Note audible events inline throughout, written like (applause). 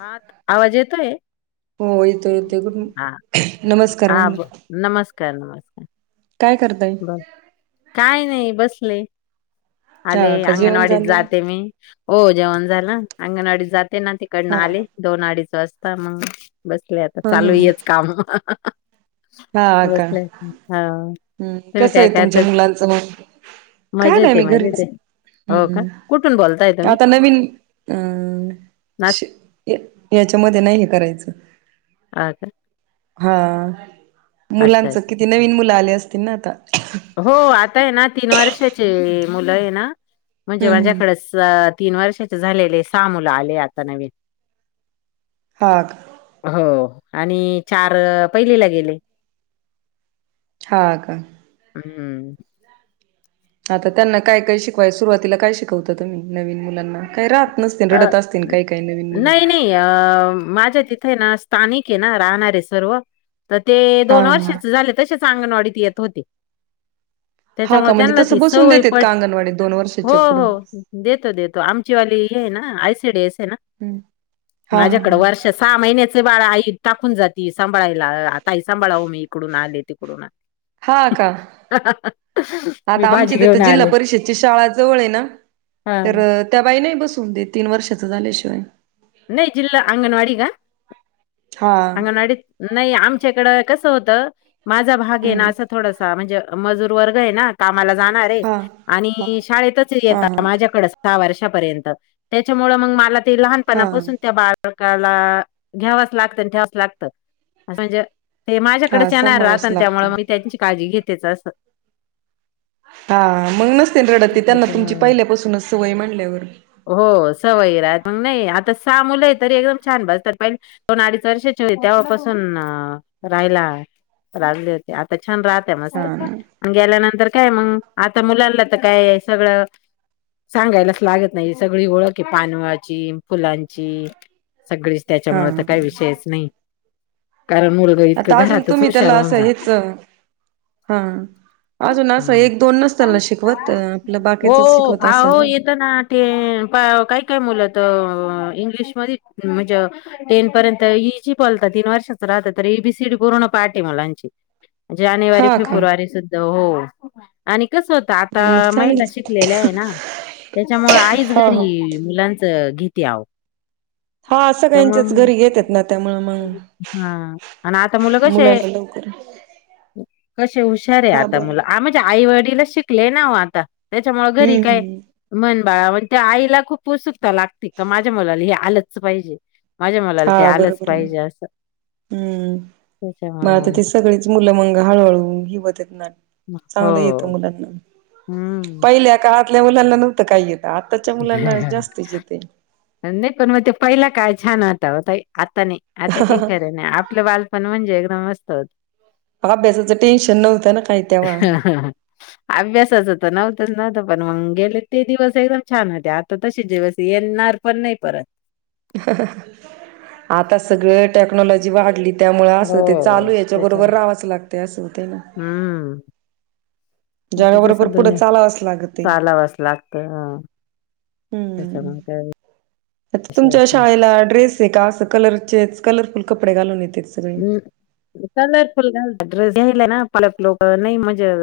हा आवाज येतोय? हो येतो येतो गुड हा नमस्कार! म्हणले. कर नमस्कार! बर काय नाही बसले. आले हा का जेवण अंगणवाडीत झालं जाते मी हो जेवण झालं अंगणवाडीत जात. तेना तिकडनं हा आले दोन अडीच वाजता मग. बसले आता हा हा चालूयच काम. हा अ का बसले हा हम्म. तुम्ही कसं काय आहे काय तुमच्या तर मुलांचं मग का मजेत नाही आहे मी मजेत घरीच आहे हो का हम्. कुठून बोलताय तुम्ही आता नवीन नास अ याच्यामध्ये नाही का. करायचं. ह का. हा अच्छा मुलांच अच्छा किती नवीन मुलं आले असतील ना आता. हम्म हो आता आहे ना तीन वर्षाचे मुलं आहे ना म्हणजे हम्म माझ्याकडेच. तीन वर्षाचे झालेले सहा मुलं आले आता नवीन. हा का हो! आणि चार पहिलीला गेले. हा का. हम्म! आता त्यांना काय काय शिकवाय सुरुवातीला काय शिकवता तुम्ही नवीन मुलांना काय राह. अ नाही नाही अ माझ्या तिथ. ना स्थानिक आहे ना राहणारे सर्व तर ते हा दोन हा वर्षाच झाले तसेच अंगणवाडीत येत. तोते. हा त्याच्यामुळे का म्हणजे त्यांना ती तसं बसून सवय देतेत पट का अंगणवाडीत दोन हो वर्षाच्या पुढं हो देतो देतो आमची वाली. आ हम्म हा माझ्याकड हा वर्ष सहा महि. बाळा आई टाकून जाती सांभाळायला आता आई सांभाळाव मी इकडून आले तिकडून. हा का मी आता आमची भाजी तर तर घेऊन जिल्हा आले. परिषदची शाळा जवळ आहे ना. तर हां. त्या बाई नाही बसून दे तीन वर्षाच झाल्याशिवाय. नाही जिल्हा अंगणवाडी का हा अंगणवाडी नाही आमच्याकडं. मा म्हण हम्म म व. म जाणार आहे हा हा आणि शाळेतच हा येत हा माझ्याकडे सहा वर्ष. त्याच्या मुळ मला टी लहान हा पनापासूनच संभाळायला लागते प्रकाला घ्यावाच लागतं आणि ठेवाच लागत म्हणजे. ते माझ्याकडे हा चणार राहत सांभाळावच आणि लागत त्यामु मी त्यांची काळजी घेतेच असं. हा मग नस. ड त्यांना तुमची त्याच्यामुळं पहिल्यापासूनच सवय म्हणल्यावर. आ सहा मुलं आहे तरी एकदम छान बजतात पहिले दोन अडीच वर्षाची हो तेव्हापासून रायला. लागले होते आता छान राहतय हा मस्त ना गेल्यानंतर काय मग आता मुलांना काय आहे सगळं सांगायलाच लागत नाही सगळी ओळख आहे पानवाची फुलांची सगळीच हा त्याच्यामुळे तर काही विषयच नाही. कारण मुलगा इतकं आता अजून घरातच तुम्ही हुशार त्याला होऊन असं जात. हेच. हा अजून असं हम्म. एक दोन नसता ना. शिकवत आपलं हो बाकीचच शिकवत असेल आहो येत ना ते काय काय मुलात. इंग्लिश मध्ये म्हणजे टेन पर्यंत इजी बोलतात तीन वर्षांच राहता तरी. एबीसीडी पूर्ण पाठी आहे मुलांची. जानेवारी हा का फेब्रुवारी सुद्धा हो आणि कसं होत आ. मग मला चांगलीच शिकलेल्या आहे ना त्याच्यामुळे आई हा हा घरी मुलांचा घेती आव हा त्यामुळ सगळ्यांच्याच घरी घेतात ना त्यामुळे मग हा आणि आता मुलं कसे आहे. हो. कसे हुशार आहे मुलं आता मला आई वडील शिकले ना हो आता. त्याच्यामुळे घरी हम्म काय हम्म मन बाळा म्हण त्या आईला खूप उत्सुक. लागते का माझ्या मुलाला हे आलंच पाहिजे माझ्या मुलाला ते हा आलंच बरोबर ना पाहिजे असं. हम्म मग त्याच्यामुळे आता ते सगळीच मुलं मंग हळूहळू हिवत येत ना मग चांगलं येतं हो मुलांना हम्म. पहिल्या काळातल्या मुलांना नव्हतं काही येत. नाही पण मग ते पहिला काय छान होता ओ ताई आता नाही आता काही खरं नाही आपलं बालपण म्हणजे एकदम होत हो तेव्हा अभ्यासाच तर नव्हतच नव्हत. पण मग गेले ते दिवस एकदम छान होते आता तसे दिवस येणार पण नाही परत. आता सगळ टेक्नॉलॉजी वाढली. त्यामुळे असं ते चालू हो याच्या बरोबर त्याच्या रावाचं लागते असं होते ना. हम्म आता जगा बरोबर जसं पुढे दुनिया चालावच लागत य त्याच्या मग काय? आता तुमच्या विषयच शाळेला ड्रेस आहे का? अस कलरचेच कलरफुल कपडे घालून येते. हम्म कलरफुल घालतात ड्रेसला ना पलक लोक नाही मजा-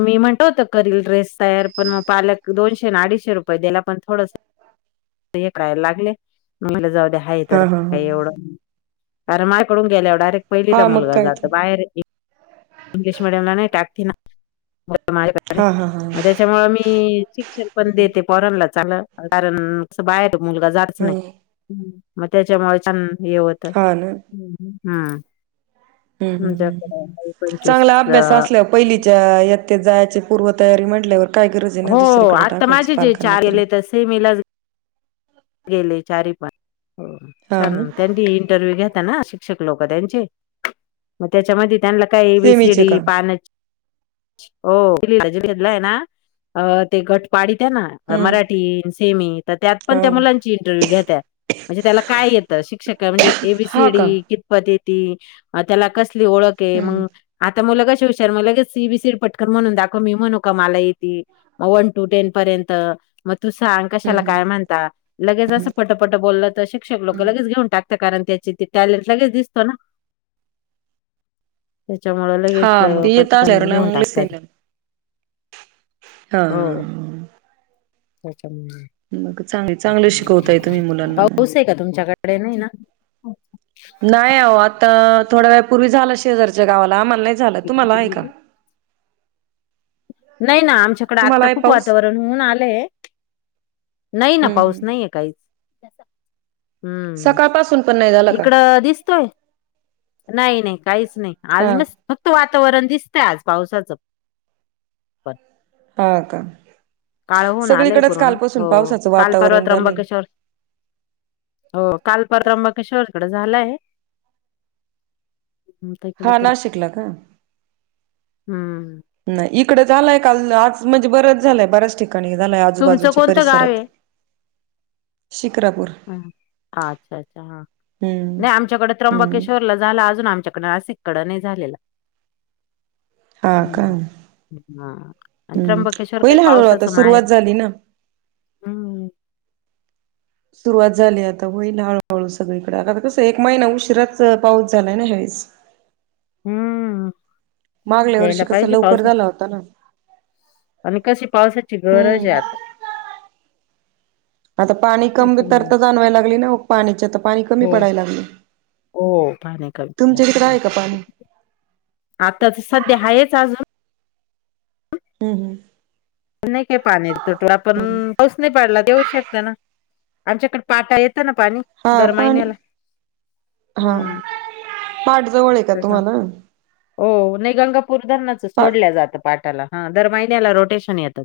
मी म्हणतो होत करील ड्रेस तयार पण मग पालक दोनशे ना अडीचशे रुपये दिला पण थोडस. हे करायला लागले मग म जाऊ दे. आहे हा तर हा हा काही एवढं अमाकडून गेल्या वर डायरेक्ट. पहिलीला हा मग मुलगा काय तर जात बाहेर. इंग्लिश मिडीयम ला नाही टाकती ना? माझ्याकडे हा हा हा मग त्याच्यामुळे मी शिक्षण पण देते पोरांनाच. ल कारण बाहेर मुलगा जाच ह नाही मग त्याच्यामुळे छान. येवत हा ना हम्म हम्म हम् हम्म्याकडे (unintelligible) चांगला अभ्यास असल्यावर पहिलीच्या इयत्तेत जायची पूर्वतयारी म्हटल्यावर? काही गरज आहे ना हो, दुसरीकडे आता टाकायची माझे जे पालकांना तरी? गेले तर सेमीलाच गेले चारी पण हो हा ना छान त्यांनी इंटरव्यू घेता ना. शिक्क लोक त्यांचे मग त्याच्यामध्ये त्यांना काय सेमीचे का एबीसीडी पान. हो भेदलाय ना अ ते गटपाडी (unintelligible) ना हम्म मराठी सेमी तर त्यात पण- हा मुलां इंटरव्ह्यू घेता. म्हणजे त्याला काय येत शिक्षक म्हणजे हा एबीसीडी का कितप त्याला कसली ओळख हम्म मग आता मुलं कशे. आती हुशार ए बी सी डी पटकन म्हणून दाखव मी म्हणू का मला येती वन टू टेन पर्यंत म.... तू सांग कशाला हम्म काय म्हणता लगेच असं पटपट बोलल तर शिक्षक लोक हम्म लगेच घेऊन टाक. कारण त्याची ते टॅलेंट लगेच दिसतो ना. त्याच्यामुंळ लगेच हा मग येत पटकन करून आल्याला घेऊन मग टाकतात. हा. हो मग चांगले चांगले शिकवताय तुम्ही मुलांना मग पाऊस आहे का तुमच्याकडे.? डे नाही ना? नाही आहो आता थोड्या वेळ पूर्वी झाला शेजारच्या गावाला मणा. नाही झाला. तुम्हाला आहे का? नाही ना आमच्याकडे तुम्हाला आत्ता आहे खूप पाऊस वातावरण होऊन आलंय. नाही ना पाऊस हम्म नाहीये काहीच. हम्म सकाळपासून पण नाही झाला का इकड दिसतोय. नाही नाही काहीच नाही हा आज फक्त वातावरण दिसत आज पावसाचं पण हा का? काळ होऊन आलंय सगळीकडेच पूर्ण हो कालपासून पावसाचं काल परवा वातावरण झालंय त्रंबकेश्वर हो काल परवा त्र्यंबकेश्वरकडे झालं आहे. हा नाशिकला का हम्म नाही इकडे झालाय काल आज म्हणजे बरंच झालंय बऱच ठिक ठिकाणी झालाय तुमचं आजूबाजूच्या कोणतं गाव परिसरात आहे शिकरापूर अच्छा अच्छा हा हम्म नाही आमच्याकडे हम्म त्र्यंबकेश्वरला झालं अजून आमच्याकडे असे. तिकडने झालेला. हा का? हम्म हां. आणि हम्म त्र्यंबकेश्वर होईल काही हळूहळू आता पावसाचं सुरुवात माहेर झाली ना. हं, सुरुवात झाली आता होईल हळूहळू सगळीकडे आ कस एक महिना उशिराच पाऊस झालाय ना हे. बस. हं. मागल्या वर्षी यायला कस पाहिजे लवकर झाला पावसाची होता ना. आणि कशी पावसाची गरज आहे हम्म आता आता पाणी कमी त्याच्यामुळे. तरता जाणवायला लागली ना पाण्याच्या तर पाणी कमी हो, पडायला लागले. हो. पाणी कमी तुमच्या तिकत्र पडायला आहे का पाणी? आता तर सध्या आहेच अजून. हम्म हम्म. नाही काय पाणी तोटो पण पाऊस नाही पाडला देऊ शकता ना आमच्याकडे पाटा येत. ना पाणी हा दर पाणी महिन्याला. हा हं, पाठ जवळ आहे का तसं. तुम्हाला? हो नाही गंगापूर धरणाच पाठ सोडल्या जातं पाटाला हा दर महिन्याला रोटेशन येत.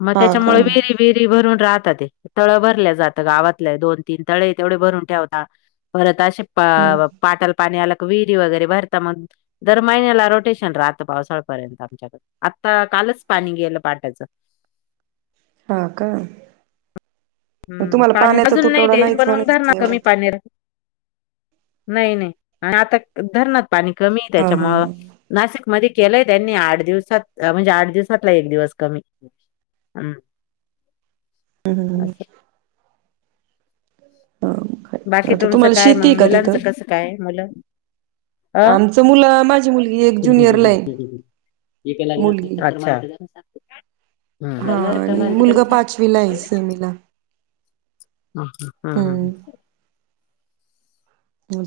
मग हा का त्याच्यामुळे विहिरी विहिरी भरून राहत ते तळ भरल्या जातं गावातलं दोन तीन तळे तेवढे भरून ठेवता परत ते आशा हम्म पाटाल पाणी आला. विहिरी वगैरे भरता मग दर महिन्याला रोटेशन राहत पावसाळपर्यंत आमच्याकडे आता कालच पाणी घ्यायला पाटायचं. हा का? मग हम् तुम्हाला पाणी पाण्याचा अजून नाही तुटवडा टेनशन नाहीच पण मग म्हणायच धरना एवढा कमी पाण्यार नाही नाही आणि आता धरण पाणी कमी आहे हा हा हा त्याच्यामुळे हम्म नाशिक मध्ये केलंय त्यांनी आठ दिवसात म्हणजे आठ दिवसातला एक दिवस कमी. हम्. हम्म हा काय बाकी आता तुमचं तुम्हाला काय शेती आहे मग का तिथं? मुलांचं कसं काय मुलं. अ आमचं मुलं माझी मुलगी एक ज्युनियरला ये. अच्छा. हा आणि मुलगा पाचवीला आहे सेमीला (unintelligible) ह ह हम् हम्म. हम.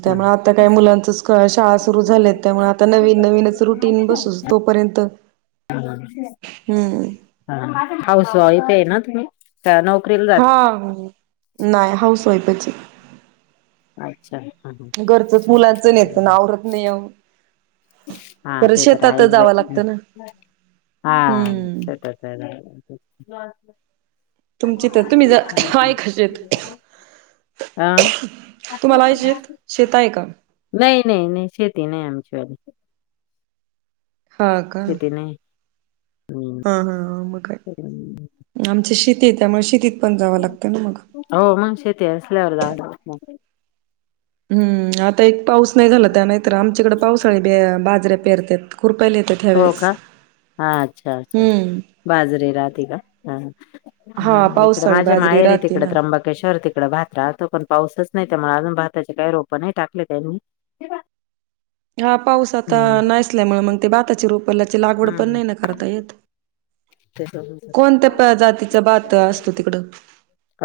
त्यामुळे आता काही मुलांचच शाळा सुरू झाल्या त्यामुळे आता नवीन नवीनच रुटीन बसू तो पण पर्यंत हा हाऊस वाईफ आहे ना तुम्ही? का नोकरीला जात? हा नाही हाऊस वाईफच. अच्छा. हं, घरचंच मुलांचं नाही होतं हं. आवरत नाही हो. हा ते तर आहेस बाई. ना हा हम्म. तर तुमची तर तुम्ही ज काय कशीेत हा शेत नाही. शेत आहे का? नाही नाही शेती नाही आमच्यावा हा का शेती नाही. हा हा मग सर जशीीत येत मगशी हो मग शेती असल्यावर जा हम्म आता एक पाऊस नाही झाला त्या नाहीतर आमच्याकडे पावसाळी बाजऱे पेरतात खुरपायला येतात हो ह्यावेेळेस का हा अच्छा अच्छा् हम्म बाजरीे राहते का ह हा इकडे पावसाळी माझ्या बाजरी मायरी राहते तिकडे ना त्र्यंबकेश्वर तिकड भात्रा तो पण पाऊसच नाही त्यामुळे अजून भाताचे काही रोप नाही टाकले त्यांनी हा पाऊस आता हम्म नाहीसल्यामुळे मग ते बाताची रोपल्याची लागवड पण हम्म नाही ना करता येत त्याच्या कोणत्या जातीचा भात असतो तिकडं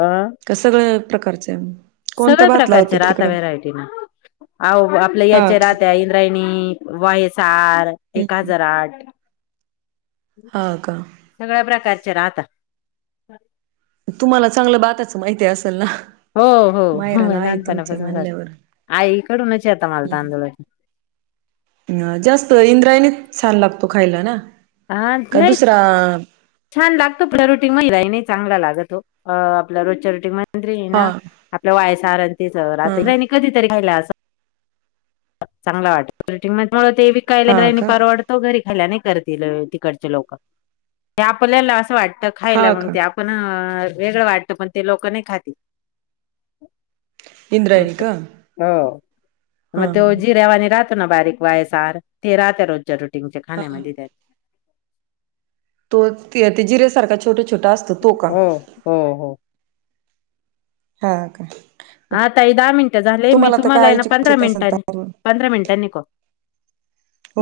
अ क सगळं प्रकारचं आहे सगळ्या प्रकारच्या राहता व्हहेरायटी ना आपल्या हा याच्या का राहता वयसार एक हम्म हजार आठ हा का सगळ्या प्रकारचे राहता तुम्हाला चांगलं भाताचं माहिती आहे असेल ना हो हो हो मायराला आहे तुमच्या लहानपणापासूनात म्हणल्यावर आई इकडूनच आता मालत आंदोलन ह जास्त इंद्रायणी छान लागतो खायला ना हा का नाही दुसरा छान लागतो रोटी म नाही चांगला लागतो आपल्या रोजच्या रोटीमध्ये म्ह हा ना आपल्या वायसारण हा तेनी कधीरी केला अस चांगला वाटतटिंग मध्ये ते विकायला हा रा का परवडतो घरी करतील तिकडचे लोक ते आपल्याला असं वाट हा खायला मग का ते आपण वेगळं वाटत पण ते लोक नाही खाती इंद्रायणी का हो म हा ते हा जी रहवानी राहतो ना बारीक वायसार ते राते रोज जरू हा खाण्या हा म लिे तो ते जिर्यासारखा छोट छोटा असतो तो का हो हो हो ह का आता हे दहा मिनिटं झाले मी तर तुम्हाला ये काय ना पंधरा ऐचीत असेल मिनिटांनी तर पंधरा मिनिटांनीक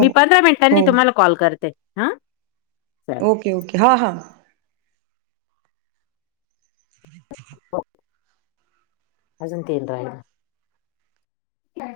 मी पंधरा मिनिटांनी हो तुम्हाला कॉल करते हा चालेल ओके ओके हा हा ह हजनंतन रा ह